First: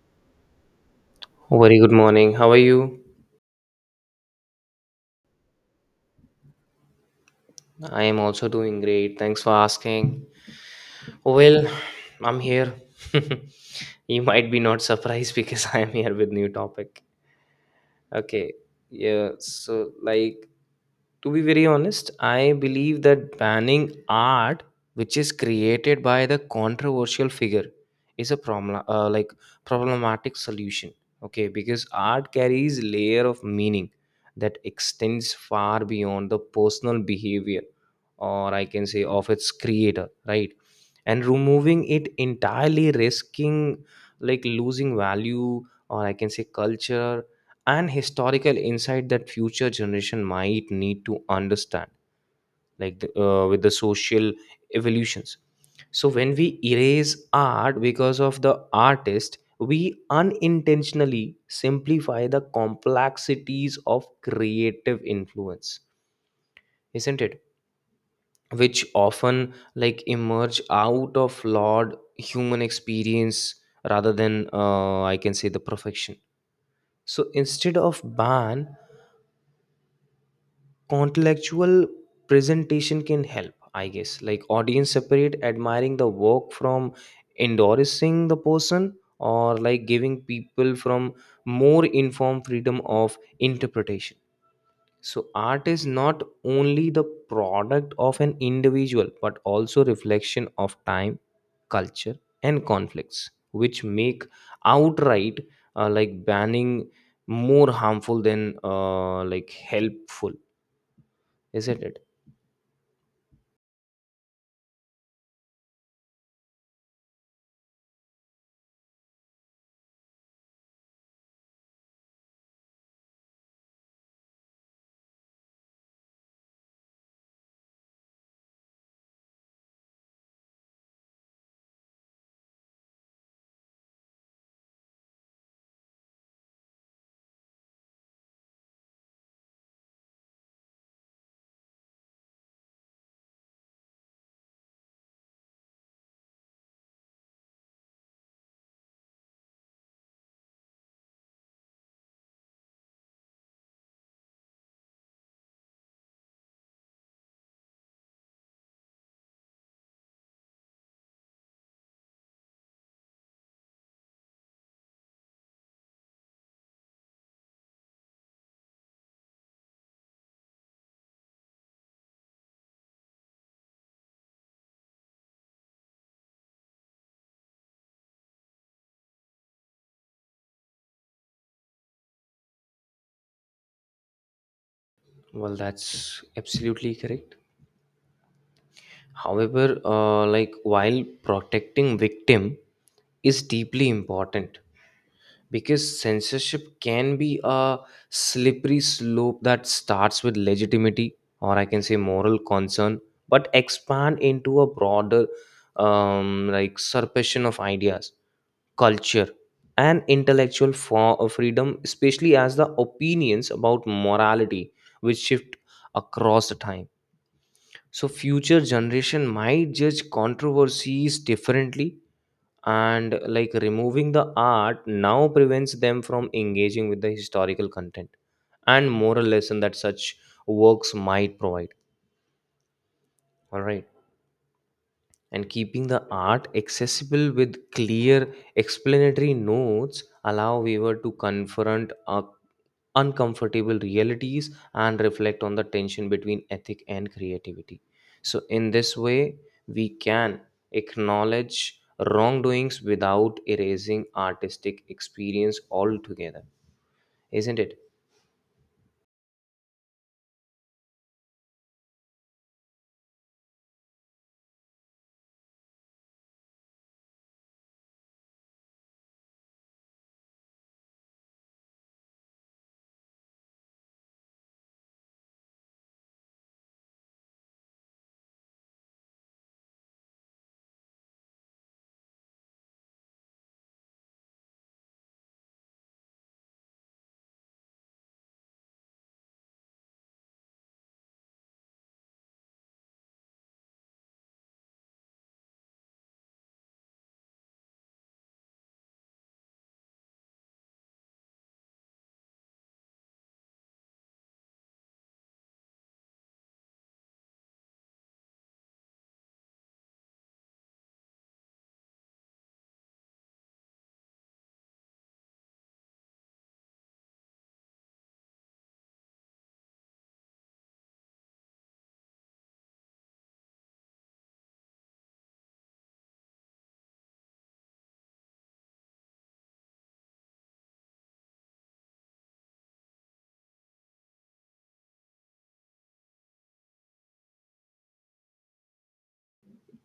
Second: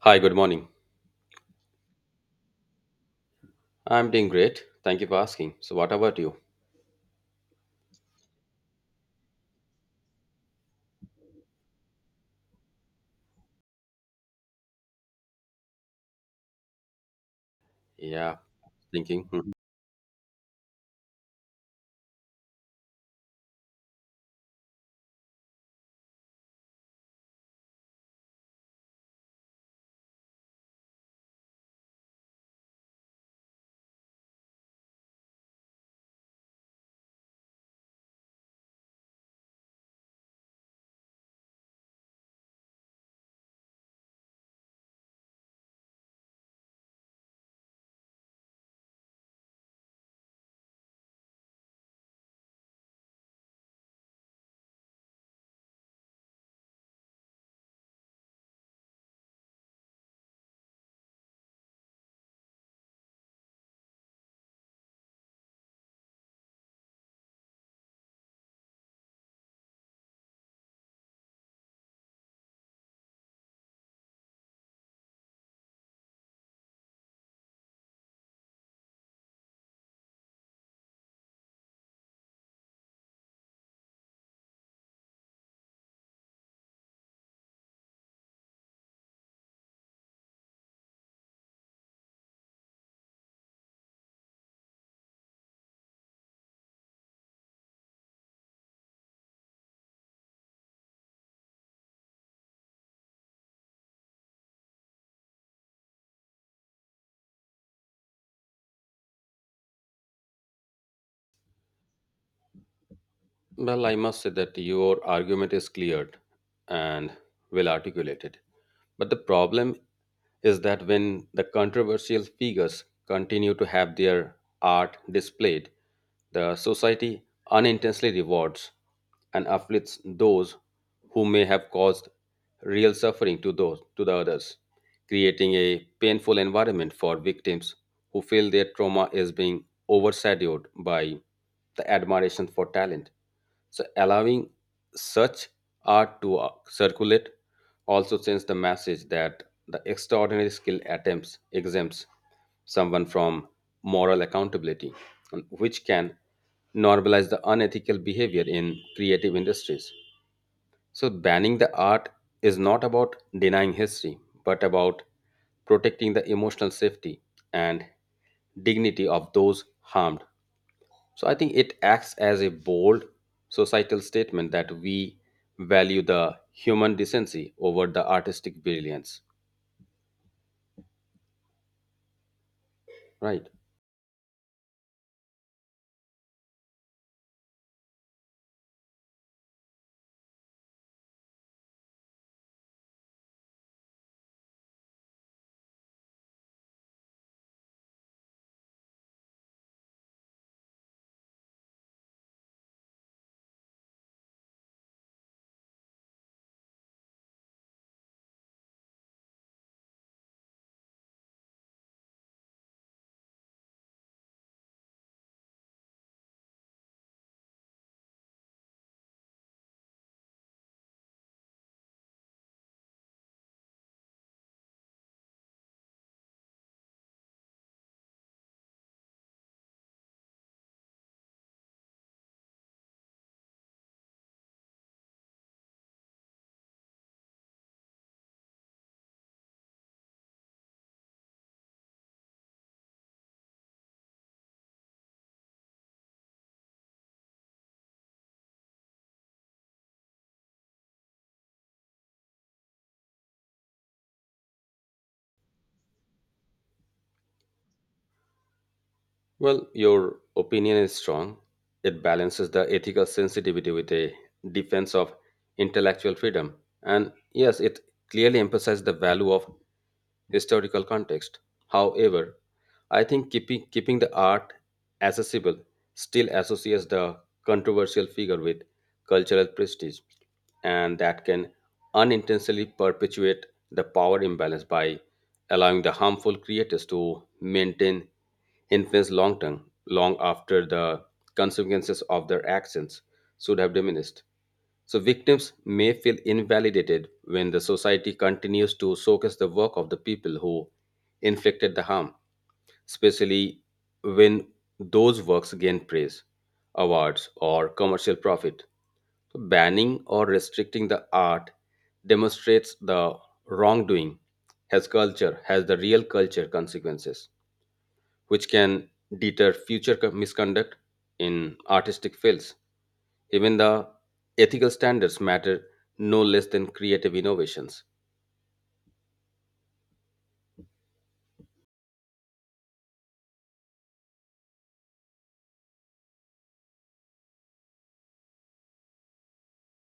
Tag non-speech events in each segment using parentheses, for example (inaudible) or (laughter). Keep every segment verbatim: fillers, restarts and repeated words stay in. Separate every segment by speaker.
Speaker 1: Hi, good morning.
Speaker 2: Very good morning. How are you?
Speaker 1: I'm doing great. Thank you for asking. So, what about you?
Speaker 2: I am also doing great. Thanks for asking. Well, I'm here. (laughs) you might be not surprised (laughs) because I am here with new topic.
Speaker 1: Yeah,
Speaker 2: Okay.
Speaker 1: thinking.
Speaker 2: Yeah,
Speaker 1: Hmm.
Speaker 2: so like to be very honest, I believe that banning art which is created by the controversial figure is a problem, uh, like problematic solution. Okay, because art carries layer of meaning that extends far beyond the personal behavior, or I can say of its creator, right? And removing it entirely risking like losing value, or I can say culture and historical insight that future generation might need to understand like the, uh, with the social evolutions. So when we erase art because of the artist, we unintentionally simplify the complexities of creative influence, isn't it, which often like emerge out of flawed human experience rather than uh, I can say the perfection. So instead of ban, contextual presentation can help I guess like audience separate admiring the work from endorsing the person, or like giving people from more informed freedom of interpretation. So art is not only the product of an individual but also reflection of time, culture, and conflicts which make outright uh, like banning more harmful than uh, like helpful, isn't it?
Speaker 1: Well, I must say that your argument is cleared and well articulated. But the problem is that when the controversial figures continue to have their art displayed, the society unintentionally rewards and afflicts those who may have caused real suffering to those to the others, creating a painful environment for victims who feel their trauma is being overshadowed by the admiration for talent. So allowing such art to uh, circulate also sends the message that the extraordinary skill attempts exempts someone from moral accountability, and which can normalize the unethical behavior in creative industries. So banning the art is not about denying history, but about protecting the emotional safety and dignity of those harmed, so I think it acts as a bold societal statement that we value the human decency over the artistic brilliance, right?
Speaker 2: Well, that's absolutely correct. However, uh, like while protecting victim is deeply important, because censorship can be a slippery slope that starts with legitimacy or I can say moral concern, but expand into a broader um, like suppression of ideas, culture, and intellectual for uh, freedom, especially as the opinions about morality which shift across the time. So future generation might judge controversies differently, and like removing the art now prevents them from engaging with the historical content and moral lesson that such works might provide, all right, and keeping the art accessible with clear explanatory notes allow viewer to confront a uncomfortable realities and reflect on the tension between ethic and creativity. So, in this way, we can acknowledge wrongdoings without erasing artistic experience altogether, isn't it?
Speaker 1: Well, your opinion is strong. It balances the ethical sensitivity with a defense of intellectual freedom. And yes, it clearly emphasizes the value of historical context. However, I think keeping, keeping the art accessible still associates the controversial figure with cultural prestige, and that can unintentionally perpetuate the power imbalance by allowing the harmful creators to maintain influence long term, long after the consequences of their actions should have diminished. So, victims may feel invalidated when the society continues to showcase the work of the people who inflicted the harm, especially when those works gain praise, awards, or commercial profit. So banning or restricting the art demonstrates the wrongdoing has culture, has the real culture consequences which can deter future co- misconduct in artistic fields. Even the ethical standards matter no less than creative innovations.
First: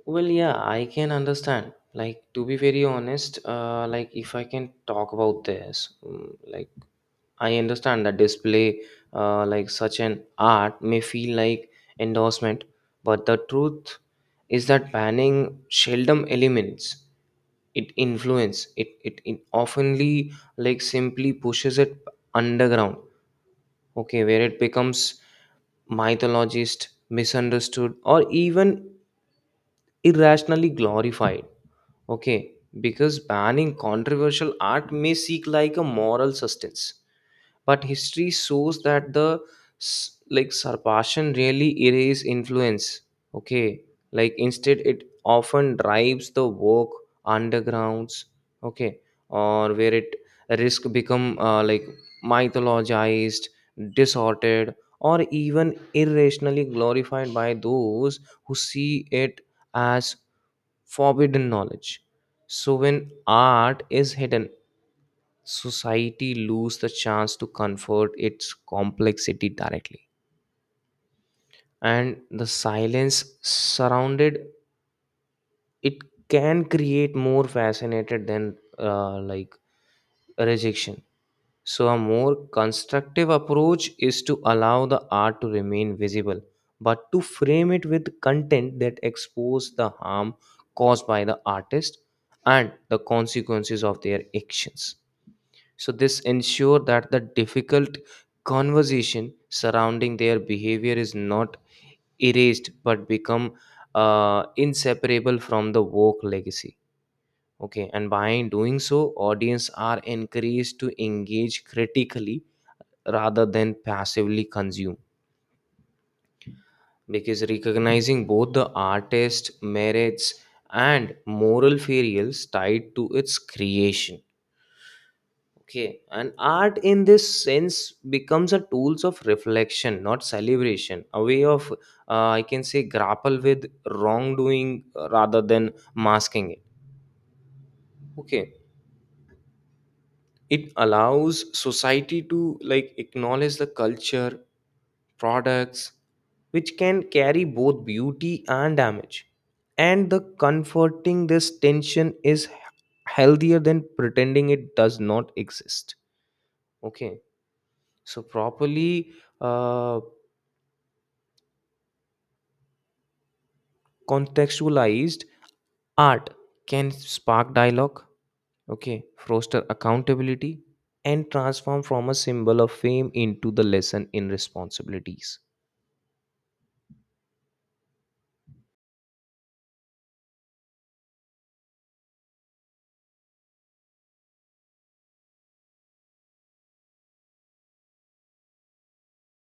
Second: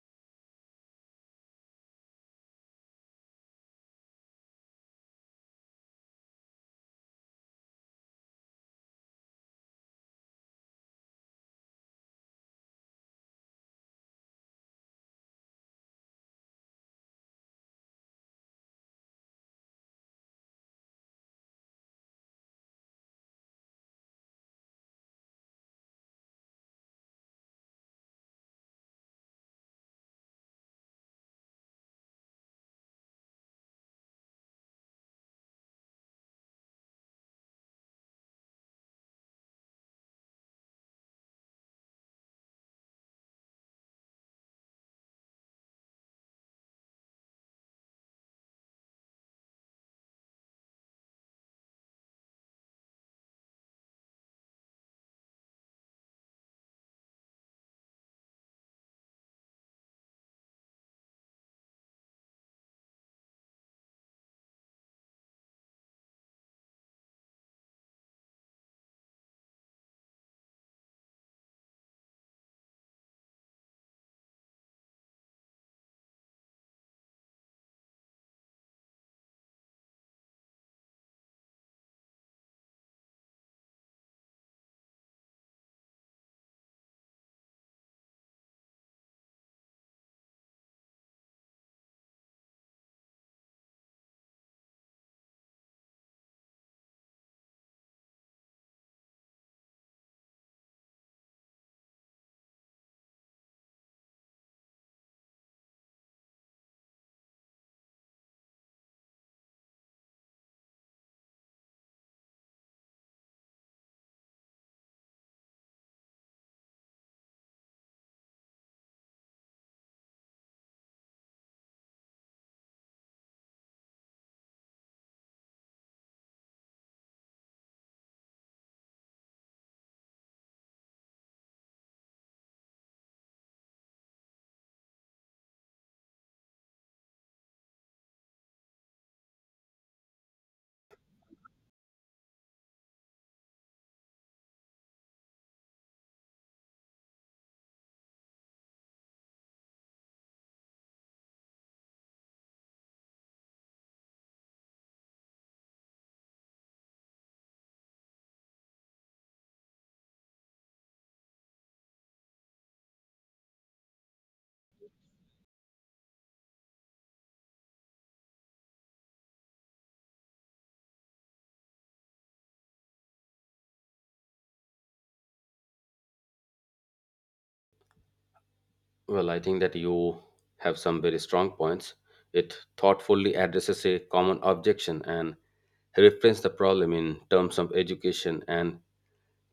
Speaker 2: Well, yeah, I can understand. Like, to be very honest, uh, like, if I can talk about this, mm, like, I understand that display, uh, like, such an art may feel like endorsement, but the truth is that banning seldom eliminates it influence it it, it oftenly like simply pushes it underground. Okay, where it becomes mythologized, misunderstood, or even irrationally glorified. Okay, because banning controversial art may seek like a moral sustenance, but history shows that the s- like Sarpasian really erase influence. Okay, like instead it often drives the work undergrounds. Okay, or where it risk become uh, like mythologized, distorted, or even irrationally glorified by those who see it as forbidden knowledge. So when art is hidden, society lose the chance to comfort its complexity directly. And the silence surrounded it can create more fascinated than uh, like rejection. So, a more constructive approach is to allow the art to remain visible, but to frame it with content that expose the harm caused by the artist and the consequences of their actions. So, this ensure that the difficult conversation surrounding their behavior is not erased but become uh, inseparable from the work legacy. Okay, and by doing so, audience are encouraged to engage critically rather than passively consume, because recognizing both the artist merits and moral failures tied to its creation. Okay, and art in this sense becomes a tools of reflection not celebration, a way of uh, I can say grapple with wrongdoing, uh, rather than masking it. Okay, it allows society to like acknowledge the culture products which can carry both beauty and damage. And the comforting this tension is healthier than pretending it does not exist. Okay, so properly uh, contextualized art can spark dialogue, okay, foster accountability, and transform from a symbol of fame into the lesson in responsibilities.
Speaker 1: Well, I think that you have some very strong points. It thoughtfully addresses a common objection and reframes the problem in terms of education and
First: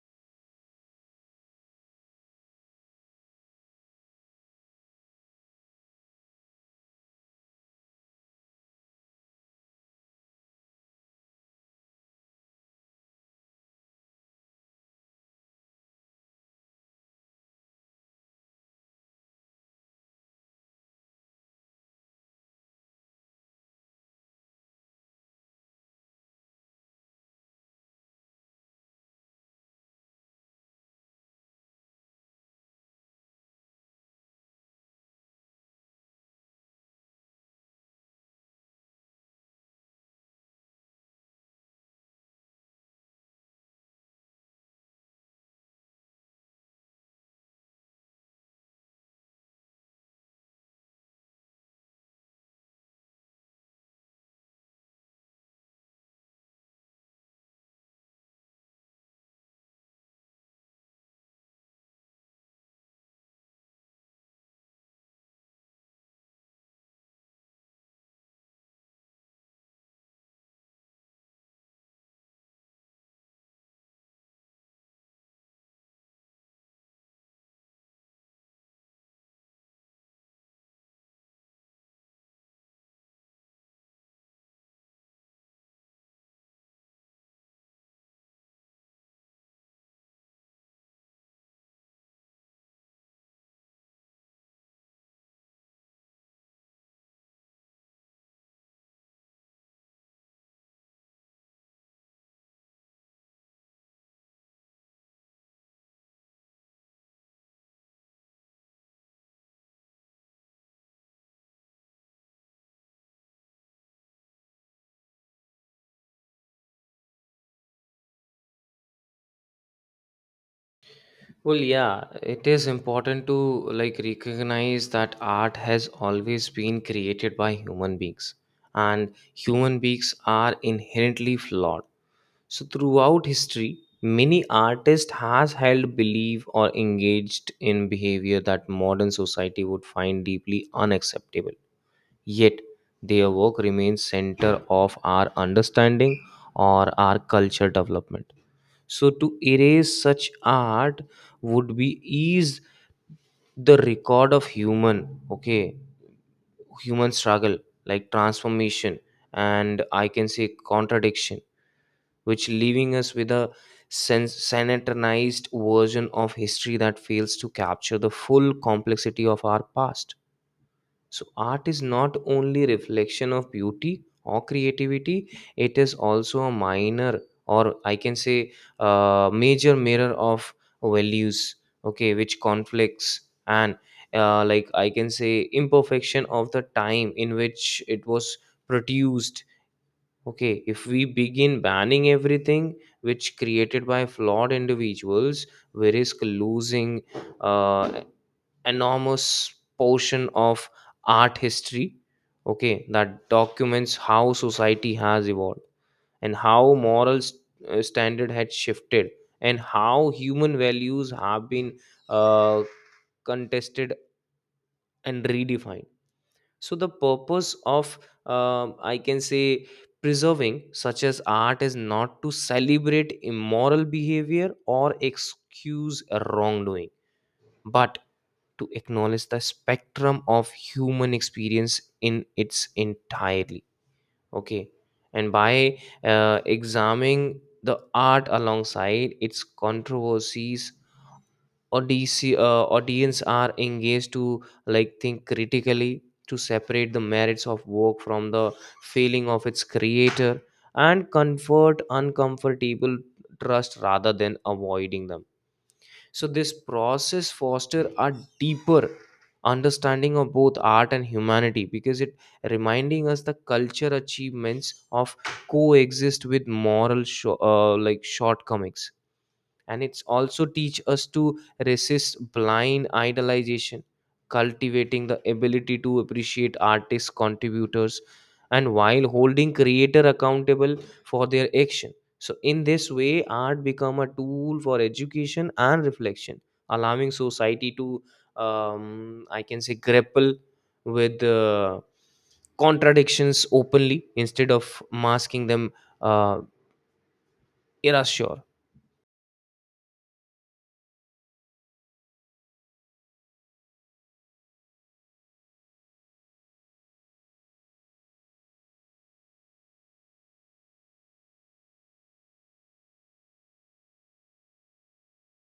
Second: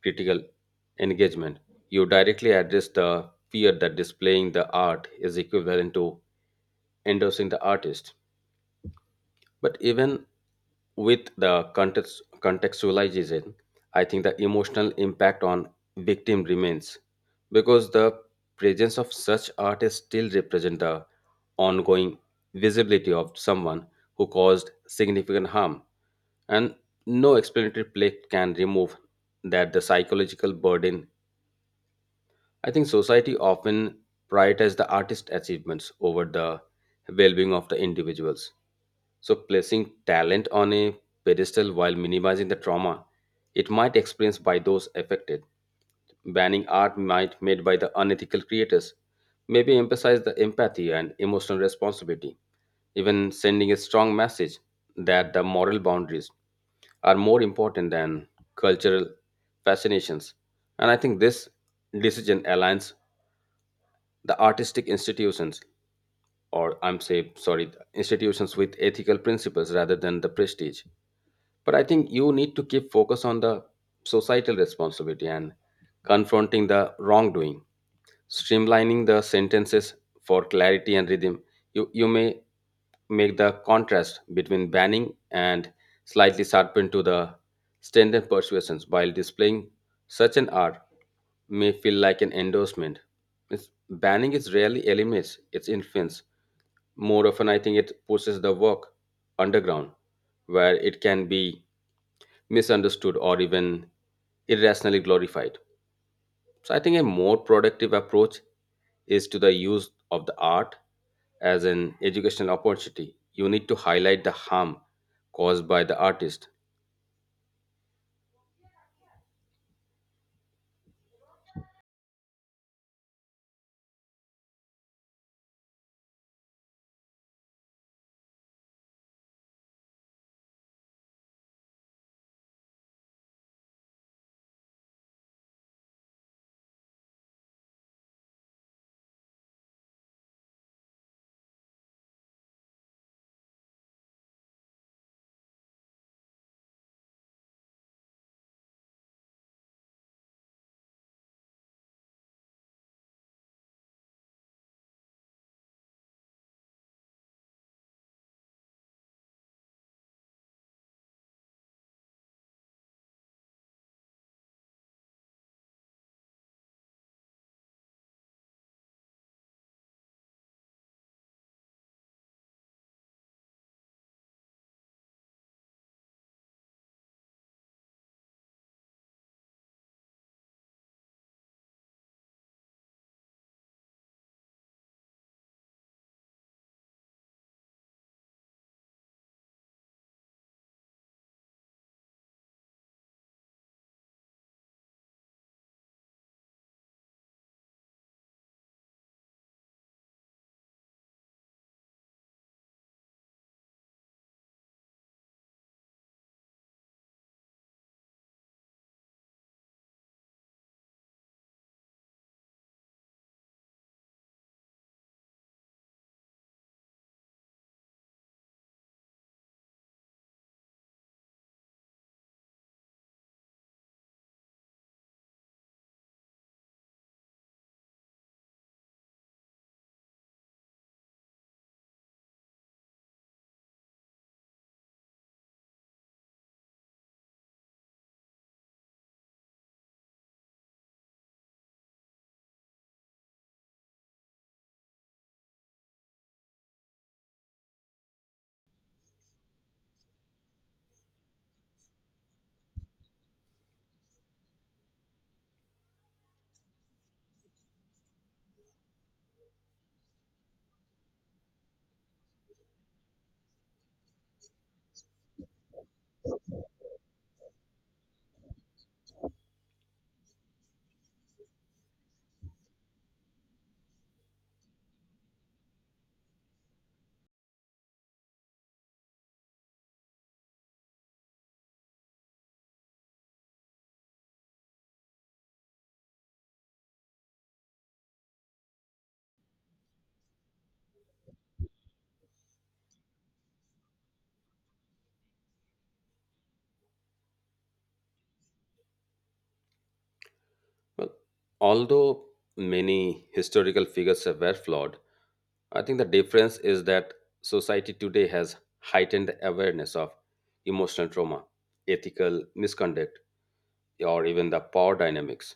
Speaker 1: critical engagement. You directly address the fear that displaying the art is equivalent to endorsing the artist. But even with the context, contextualization, I think the emotional impact on victim remains because the presence of such artists still represent the ongoing visibility of someone who caused significant harm, and no explanatory plate can remove that the psychological burden. I think society often prioritizes the artist achievements over the well-being of the individuals. So placing talent on a pedestal while minimizing the trauma it might experience by those affected. Banning art might made by the unethical creators maybe emphasize the empathy and emotional responsibility, even sending a strong message that the moral boundaries are more important than cultural fascinations. And I think this decision aligns the artistic institutions or I'm say sorry institutions with ethical principles rather than the prestige, but I think you need to keep focus on the societal responsibility and confronting the wrongdoing, streamlining the sentences for clarity and rhythm. You, you may make the contrast between banning and slightly sharpen to the standard persuasions while displaying such an art may feel like an endorsement. It's, banning is rarely eliminates its influence. More often, I think it pushes the work underground where it can be misunderstood or even irrationally glorified. So I think a more productive approach is to the use of the art as an educational opportunity. You need to highlight the harm caused by the artist.
Speaker 2: Well, yeah, it is important to like recognize that art has always been created by human beings, and human beings are inherently flawed. So, throughout history, many artists has held belief or engaged in behavior that modern society would find deeply unacceptable. Yet, their work remains center of our understanding or our culture development. So to erase such art would be ease the record of human, okay, human struggle, like transformation and I can say contradiction, which leaving us with a sen- sanitized version of history that fails to capture the full complexity of our past. So art is not only reflection of beauty or creativity, it is also a minor or I can say a major mirror of values, okay, which conflicts and uh, like I can say imperfection of the time in which it was produced. Okay, if we begin banning everything which created by flawed individuals, we risk losing uh, enormous portion of art history. Okay, that documents how society has evolved and how moral st- uh, standard had shifted and how human values have been uh, contested and redefined. So the purpose of um, I can say preserving such as art is not to celebrate immoral behavior or excuse a wrongdoing but to acknowledge the spectrum of human experience in its entirely. Okay, and by uh, examining the art alongside its controversies, audience, uh, audience are engaged to like think critically, to separate the merits of work from the feeling of its creator and comfort uncomfortable trust rather than avoiding them. So this process foster a deeper understanding of both art and humanity, because it reminding us the culture achievements of coexist with moral sho- uh, like shortcomings, and it's also teach us to resist blind idolization, cultivating the ability to appreciate artists contributors and while holding creator accountable for their action. So in this way art become a tool for education and reflection, allowing society to um, I can say grapple with uh, contradictions openly instead of masking them, uh, erasure.
Speaker 1: Well, although many historical figures were flawed, I think the difference is that society today has heightened the awareness of emotional trauma, ethical misconduct, or even the power dynamics.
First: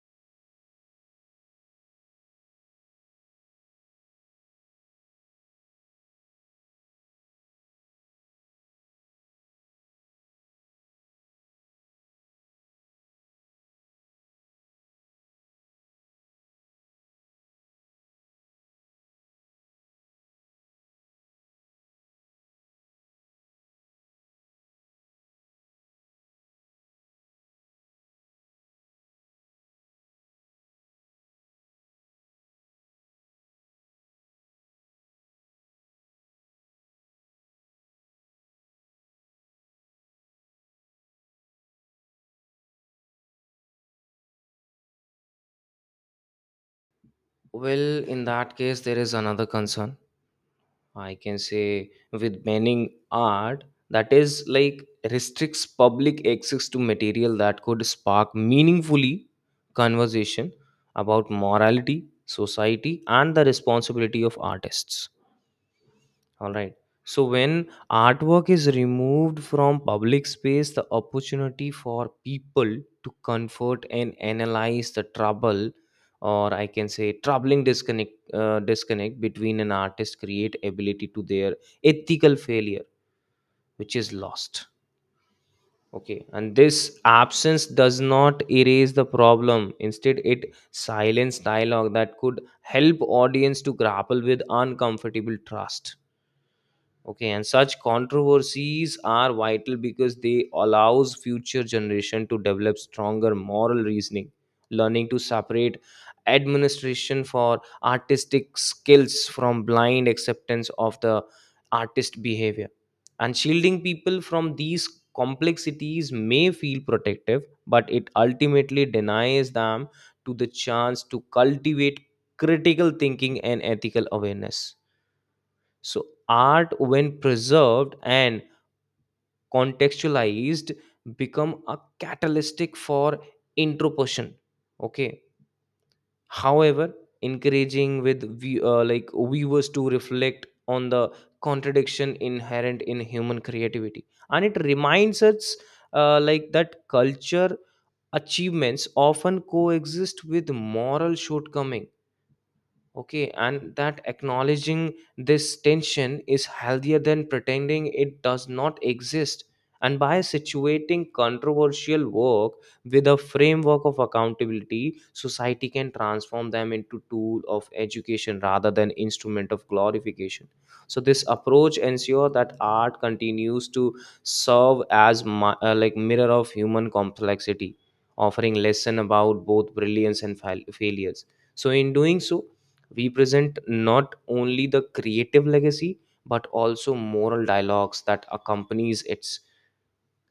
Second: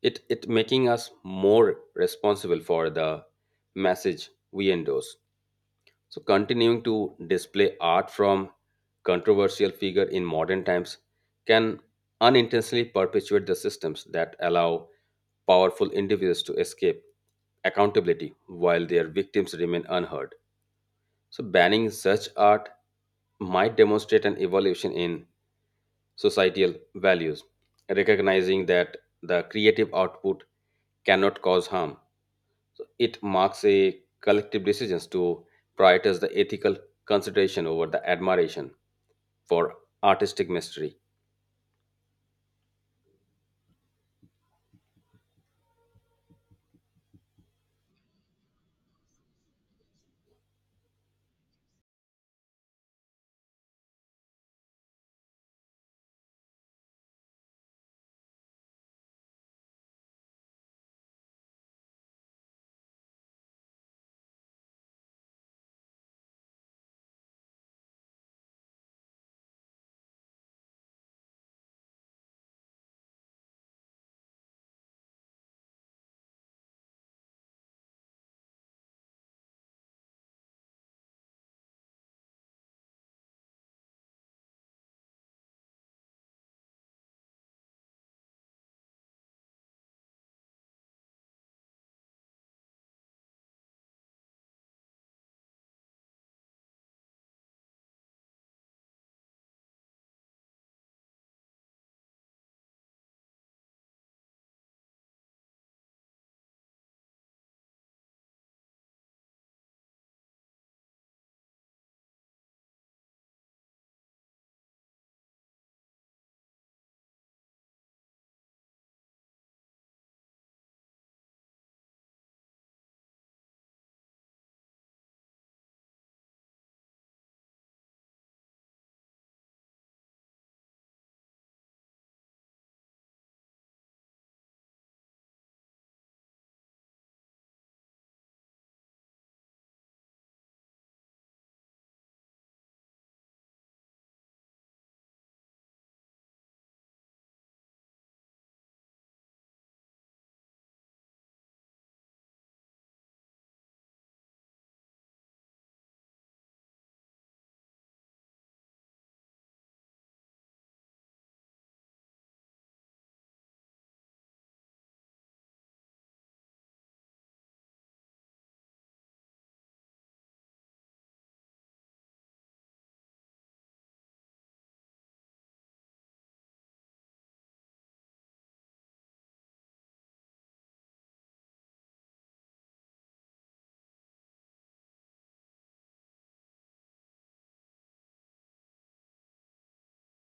Speaker 1: It it making us more responsible for the message we endorse. So, continuing to display art from controversial figure in modern times can unintentionally perpetuate the systems that allow powerful individuals to escape accountability while their victims remain unheard. So, banning such art might demonstrate an evolution in societal values, recognizing that the creative output cannot cause harm, so it marks a collective decisions to prioritize the ethical consideration over the admiration for artistic mastery.
Speaker 2: Well, in that case, there is another concern. I can say with banning art that is like restricts public access to material that could spark meaningfully conversation about morality, society, and the responsibility of artists. All right. So when artwork is removed from public space, the opportunity for people to comfort and analyze the trouble, or I can say troubling disconnect, uh, disconnect between an artist create ability to their ethical failure, which is lost. Okay, and this absence does not erase the problem. Instead, it silence dialogue that could help audience to grapple with uncomfortable trust. Okay, and such controversies are vital because they allows future generation to develop stronger moral reasoning, learning to separate administration for artistic skills from blind acceptance of the artist behavior. And shielding people from these complexities may feel protective, but it ultimately denies them to the chance to cultivate critical thinking and ethical awareness. So art, when preserved and contextualized, become a catalytic for introspection. Okay. However, encouraging with view- uh, like viewers to reflect on the contradiction inherent in human creativity, and it reminds us uh, like that culture achievements often coexist with moral shortcoming. Okay, and that acknowledging this tension is healthier than pretending it does not exist. And by situating controversial work with a framework of accountability, society can transform them into tool of education rather than instrument of glorification. So this approach ensures that art continues to serve as mi- uh, like mirror of human complexity, offering lesson about both brilliance and fail- failures. So in doing so, we present not only the creative legacy but also moral dialogues that accompanies its,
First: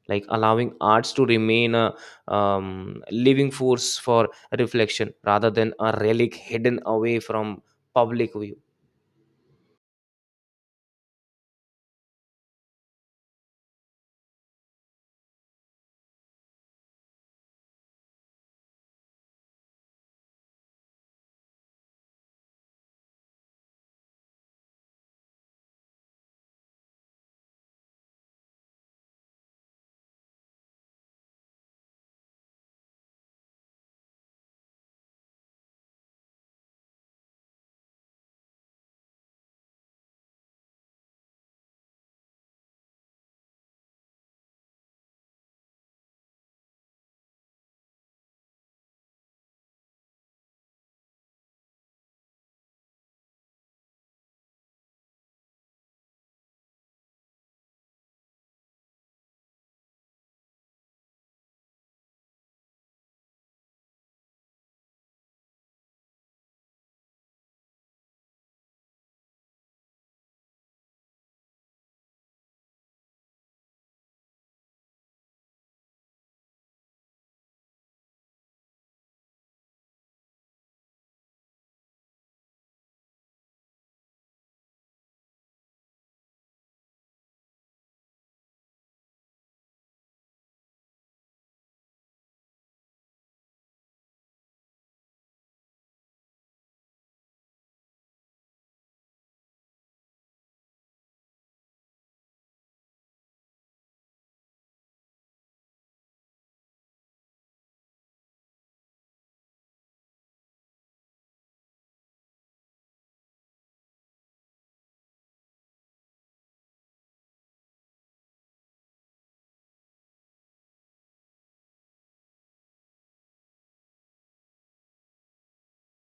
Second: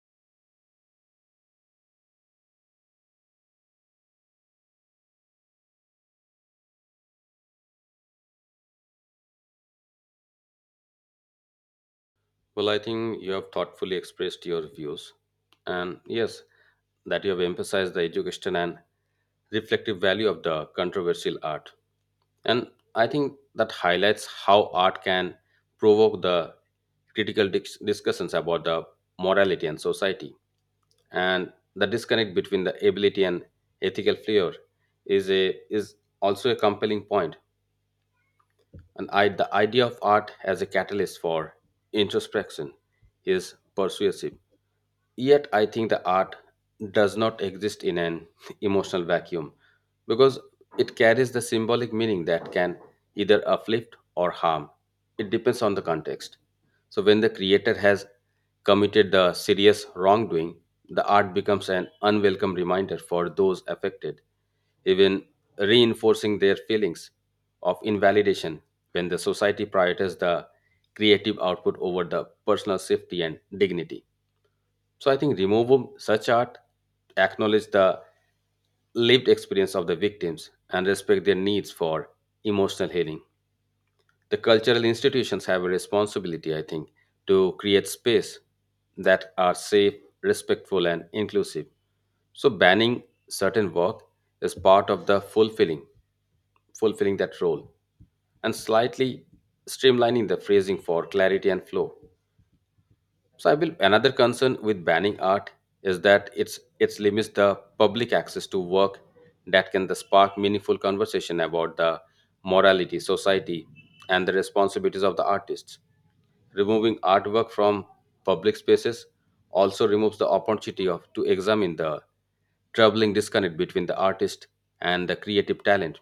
Speaker 2: like allowing arts to remain a um, living force for reflection rather than a relic hidden away from public view.
Speaker 1: Well, I think you have thoughtfully expressed your views, and yes, that you have emphasized the education and reflective value of the controversial art. And I think that highlights how art can provoke the critical dis- discussions about the morality and society. And the disconnect between the ability and ethical flair is a is also a compelling point point. And I, the idea of art as a catalyst for introspection is persuasive. Yet, I think the art does not exist in an (laughs) emotional vacuum because it carries the symbolic meaning that can either uplift or harm. It depends on the context. So, when the creator has committed the serious wrongdoing, the art becomes an unwelcome reminder for those affected, even reinforcing their feelings of invalidation when the society prioritizes the creative output over the personal safety and dignity. So I think remove such art, acknowledge the lived experience of the victims, and respect their needs for emotional healing. The cultural institutions have a responsibility, I think, to create space that are safe, respectful, and inclusive. So banning certain work is part of the fulfilling, fulfilling that role, and slightly streamlining the phrasing for clarity and flow. So I will another concern with banning art is that it's it's limits the public access to work that can the spark meaningful conversation about the morality, society, and the responsibilities of the artists. Removing artwork from public spaces also removes the opportunity of to examine the troubling disconnect between the artist and the creative talent,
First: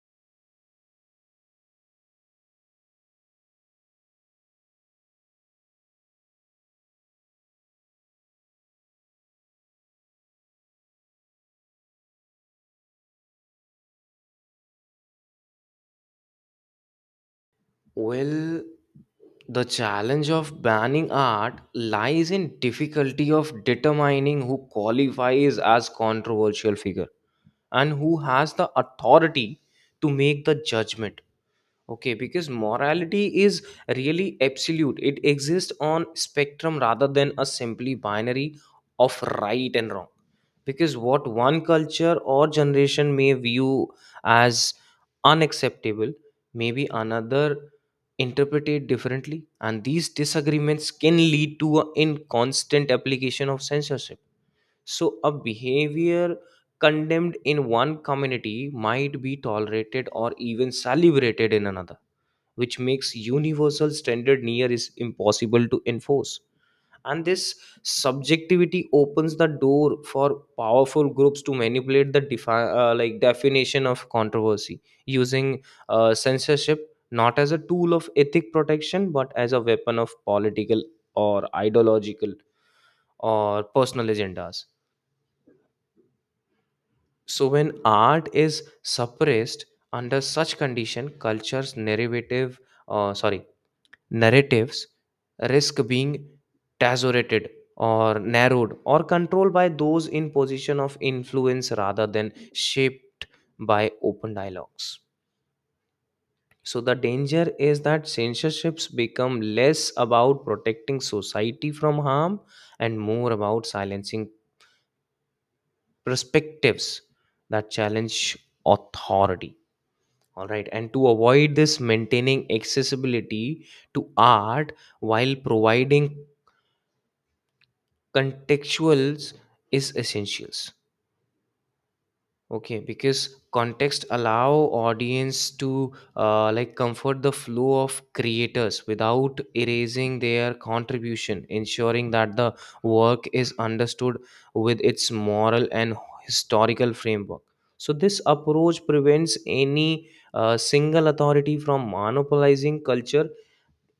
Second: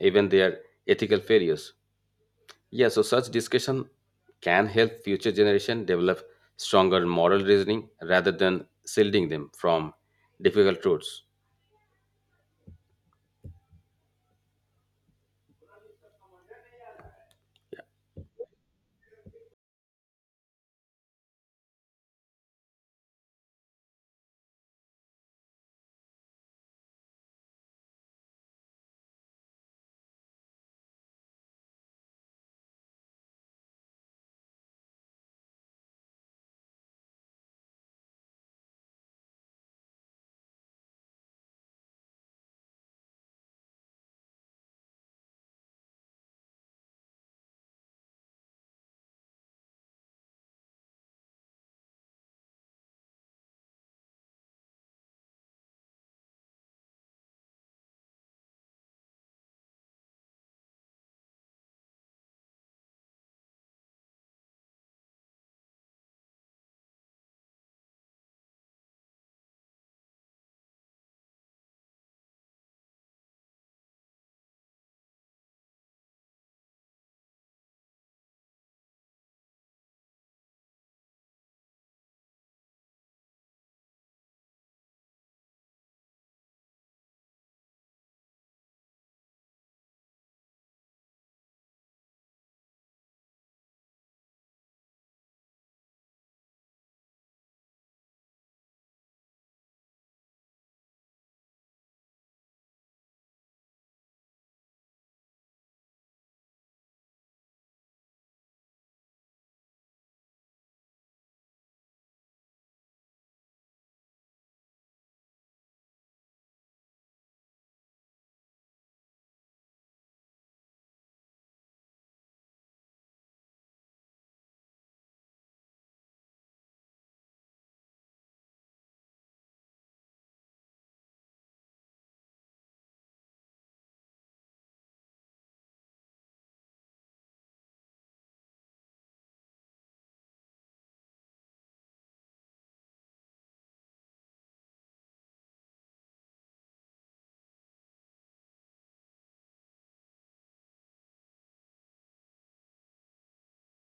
Speaker 1: even their ethical failures. Yeah, so such discussion can help future generation develop stronger moral reasoning rather than shielding them from difficult truths.
Speaker 2: Well, the challenge of banning art lies in difficulty of determining who qualifies as controversial figure and who has the authority to make the judgment. Okay, because morality is really absolute. It exists on spectrum rather than a simply binary of right and wrong. Because what one culture or generation may view as unacceptable, maybe another interpret it differently. And these disagreements can lead to a in constant application of censorship. So a behavior condemned in one community might be tolerated or even celebrated in another, which makes universal standard near is impossible to enforce. And this subjectivity opens the door for powerful groups to manipulate the defi- uh, like definition of controversy, using uh, censorship not as a tool of ethic protection but as a weapon of political or ideological or personal agendas. So when art is suppressed under such condition, culture's narrative uh, sorry narratives risk being tazorated or narrowed or controlled by those in position of influence rather than shaped by open dialogues. So the danger is that censorships become less about protecting society from harm and more about silencing perspectives that challenge authority, all right, and to avoid this, maintaining accessibility to art while providing contextuals is essentials. Okay, because context allow audience to uh, like comfort the flow of creators without erasing their contribution, ensuring that the work is understood with its moral and historical framework. So this approach prevents any uh, single authority from monopolizing culture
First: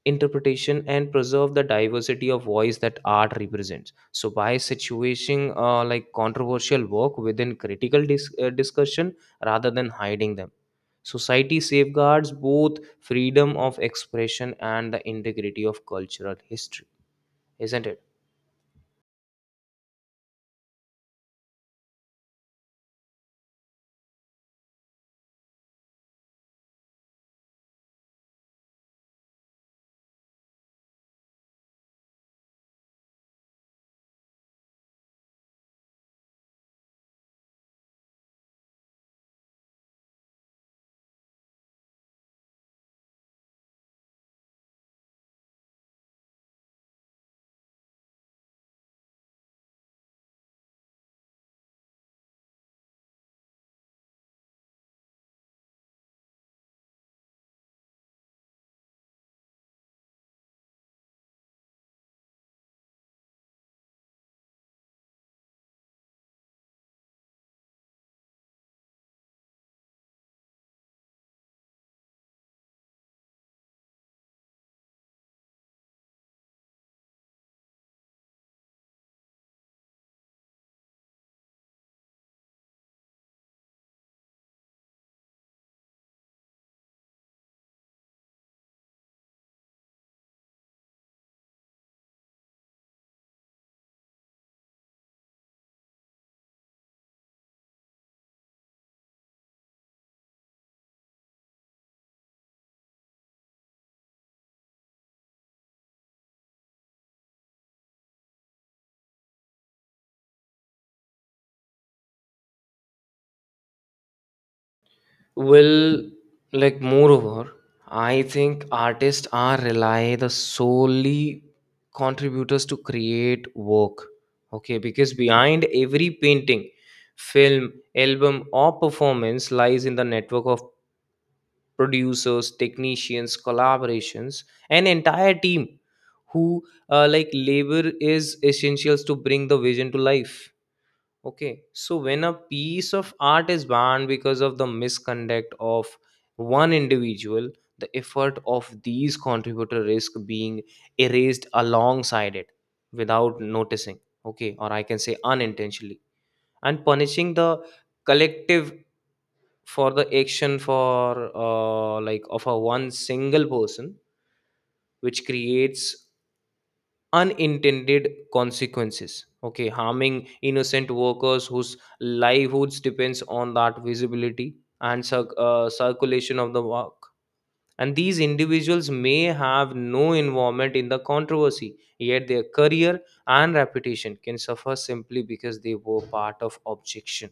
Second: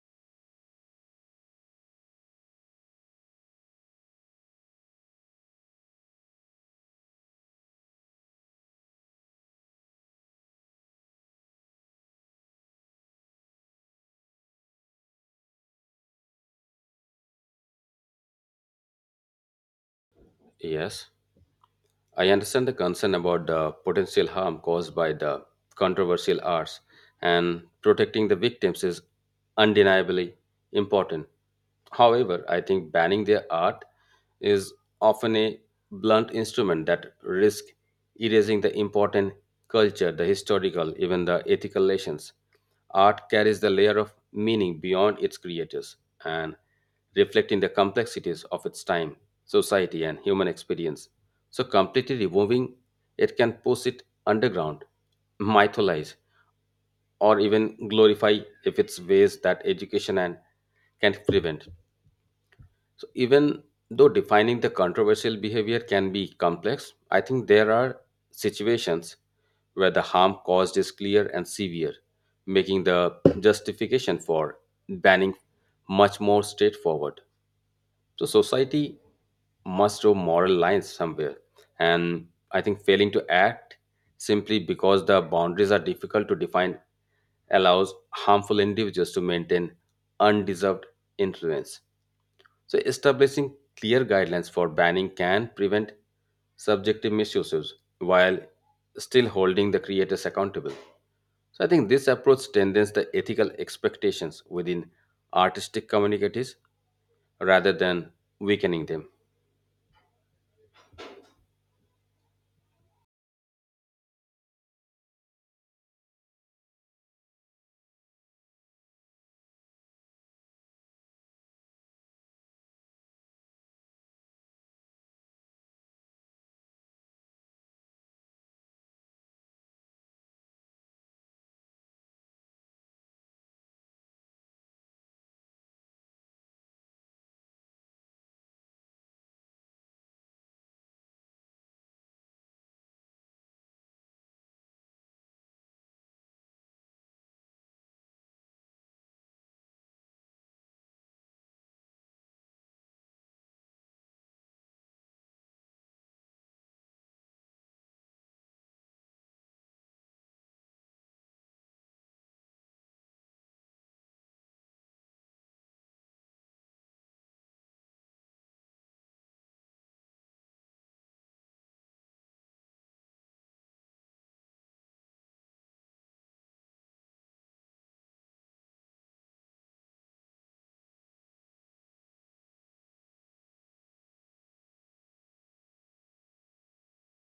Speaker 2: interpretation and preserve the diversity of voice that art represents. So by situating uh, like controversial work within critical dis- uh, discussion rather than hiding them, society safeguards both freedom of expression and the integrity of cultural history, isn't it?
Speaker 1: Yes, I understand the concern about the potential harm caused by the controversial arts, and protecting the victims is undeniably important. However, I think banning their art is often a blunt instrument that risks erasing the important culture, the historical, even the ethical lessons. Art carries the layer of meaning beyond its creators and reflecting the complexities of its time, society, and human experience. So, completely removing it can push it underground, mythologize, or even glorify if it's ways that education and can prevent. So even though defining the controversial behavior can be complex, I think there are situations where the harm caused is clear and severe, making the justification for banning much more straightforward. So society must draw moral lines somewhere, and I think failing to act simply because the boundaries are difficult to define allows harmful individuals to maintain undeserved influence. So, establishing clear guidelines for banning can prevent subjective misuses while still holding the creators accountable. So, I think this approach strengthens the ethical expectations within artistic communities rather than weakening them.
Speaker 2: Well, like moreover, I think artists are rely the solely contributors to create work. Okay, because behind every painting, film, album, or performance lies in the network of producers, technicians, collaborations, an entire team who uh, like labor is essentials to bring the vision to life. Okay, so when a piece of art is banned because of the misconduct of one individual, the effort of these contributors risk being erased alongside it without noticing. Okay, or I can say unintentionally, and punishing the collective for the action for uh, like of a one single person, which creates unintended consequences, okay, harming innocent workers whose livelihoods depends on that visibility and circ uh, circulation of the work. And these individuals may have no involvement in the controversy yet their career and reputation can suffer simply because they were part of objection.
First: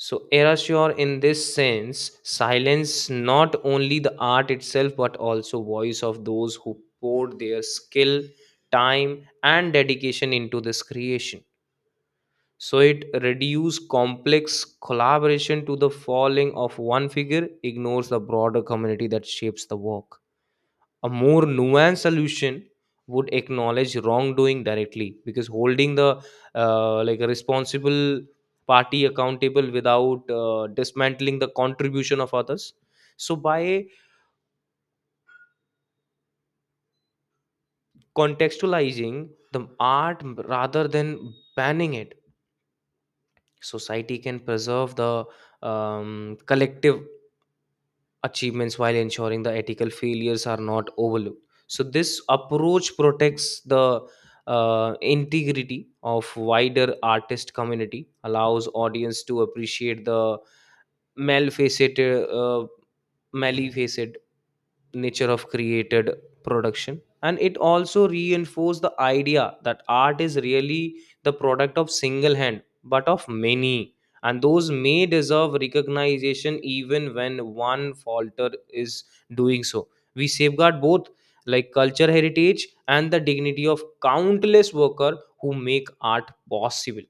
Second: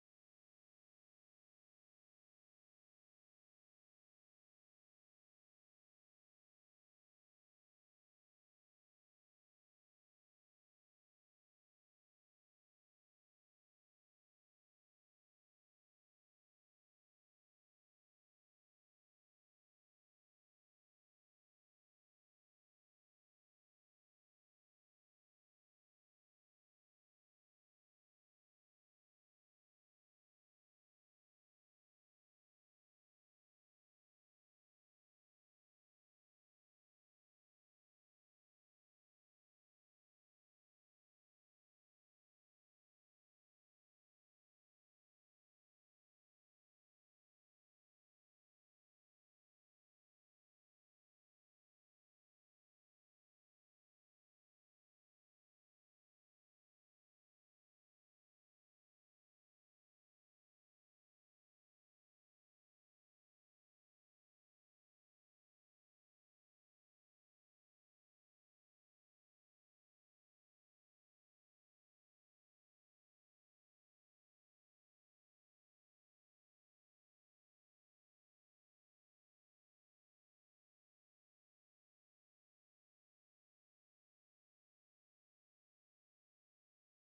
Speaker 2: So, erasure in this sense silence not only the art itself but also voice of those who poured their skill, time, and dedication into this creation. So it reduces complex collaboration to the falling of one figure, ignores the broader community that shapes the work. A more nuanced solution would acknowledge wrongdoing directly, because holding the uh, like a responsible party accountable without uh, dismantling the contribution of others. So by contextualizing the art rather than banning it, society can preserve the um, collective achievements while ensuring the ethical failures are not overlooked. So, this approach protects the uh, integrity of wider artist community, allows audience to appreciate the malfaceted, uh, maleficent nature of created production, and it also reinforced the idea that art is really the product of single hand but of many, and those may deserve recognition even when one falter is doing so. We safeguard both like culture heritage and the dignity of countless worker who make art possible.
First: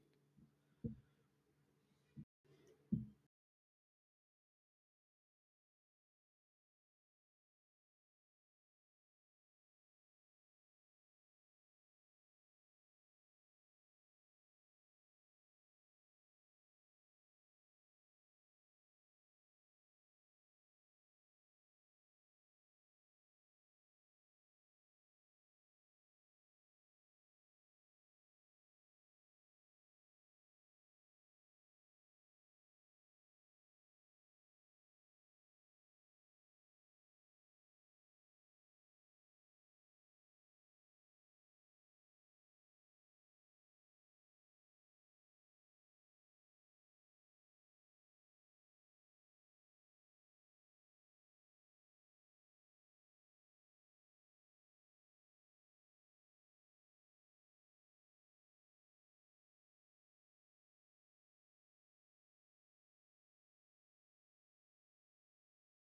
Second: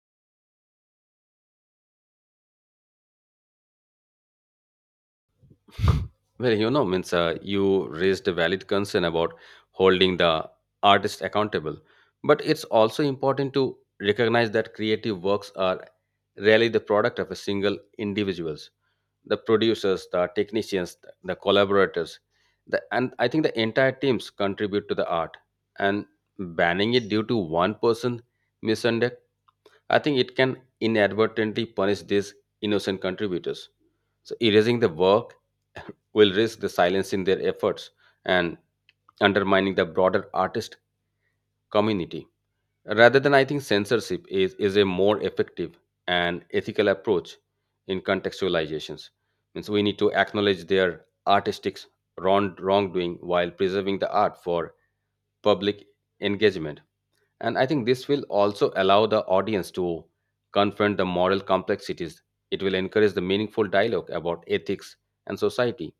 Speaker 1: Well, you know, means uh, you raised a valid concern about holding the artist accountable, but it's also important to recognize that creative works are rarely the product of a single individuals. The producers, the technicians, the collaborators, the, and I think the entire teams contribute to the art. And banning it due to one person misconduct, I think it can inadvertently punish these innocent contributors. So erasing the work (laughs) will risk the silencing their efforts and undermining the broader artist community. Rather than I think censorship is, is a more effective and ethical approach in contextualizations. Means we need to acknowledge their artistic wrong, wrongdoing while preserving the art for public engagement. And I think this will also allow the audience to confront the moral complexities. It will encourage the meaningful dialogue about ethics and society,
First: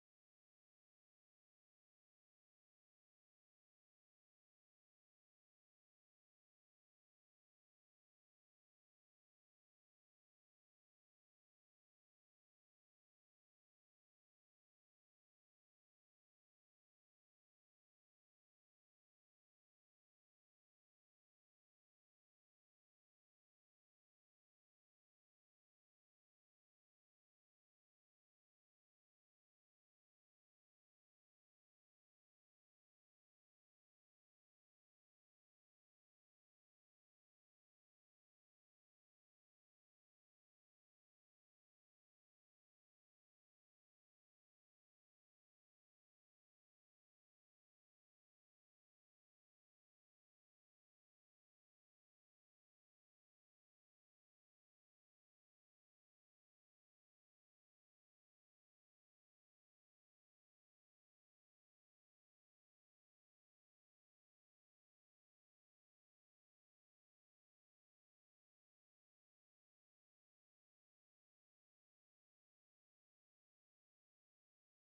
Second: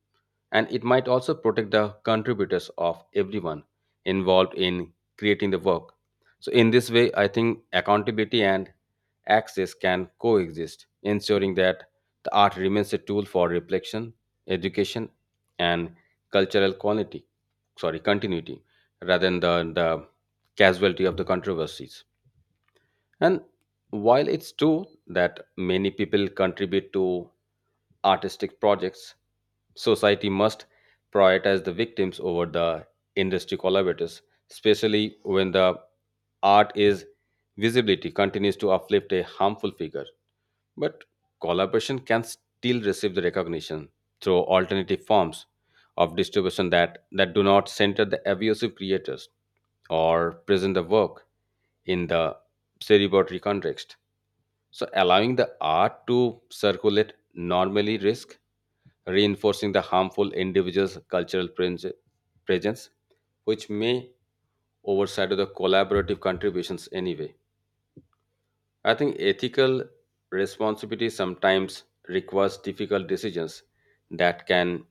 Speaker 1: and it might also protect the contributors of everyone involved in creating the work. So, in this way, I think accountability and access can coexist, ensuring that the art remains a tool for reflection, education, and cultural quality, sorry, continuity, rather than the, the casualty of the controversies. And while it's true that many people contribute to artistic projects, society must prioritize the victims over the industry collaborators, especially when the art is visibility continues to uplift a harmful figure. But collaboration can still receive the recognition through alternative forms of distribution that, that do not center the abusive creators or present the work in the celebratory context. So allowing the art to circulate normally risk reinforcing the harmful individual's cultural pres- presence, which may overshadow the collaborative contributions anyway. I think ethical responsibility sometimes requires difficult decisions that can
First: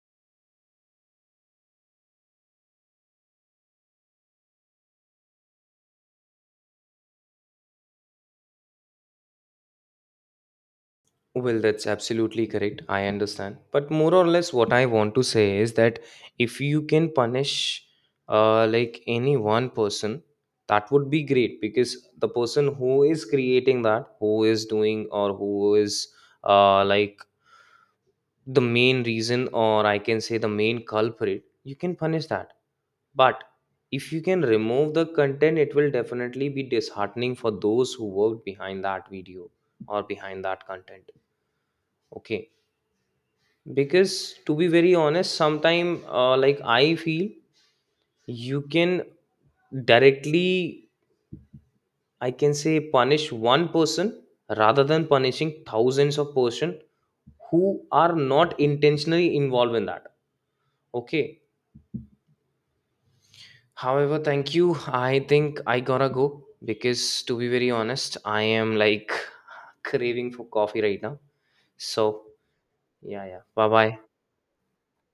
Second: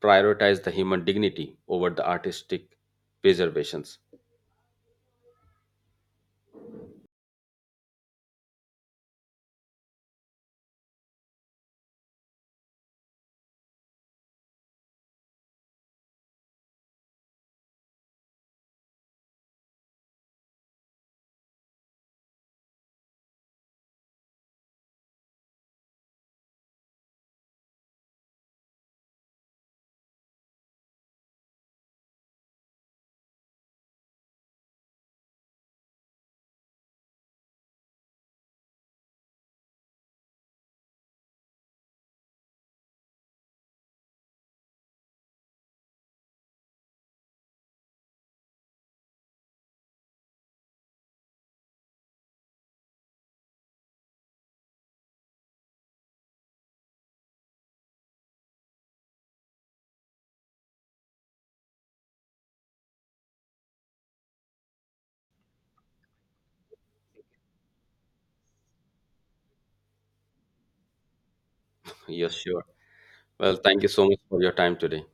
Speaker 1: prioritize the human dignity over the artistic preservations.
Speaker 2: Well, that's absolutely correct. I understand. But more or less, what I want to say is that if you can punish uh, like any one person, that would be great because the person who is creating that, who is doing, or who is uh, like the main reason, or I can say the main culprit, you can punish that. But if you can remove the content, it will definitely be disheartening for those who worked behind that video or behind that content. Okay, because to be very honest sometime uh, like I feel you can directly I can say punish one person rather than punishing thousands of person who are not intentionally involved in that. Okay, however, thank you. I think I gotta go because to be very honest I am like (laughs) craving for coffee right now, so
Speaker 1: Yes, sure.
Speaker 2: yeah, yeah,
Speaker 1: Well,
Speaker 2: bye
Speaker 1: thank you
Speaker 2: bye.
Speaker 1: so much for your time today.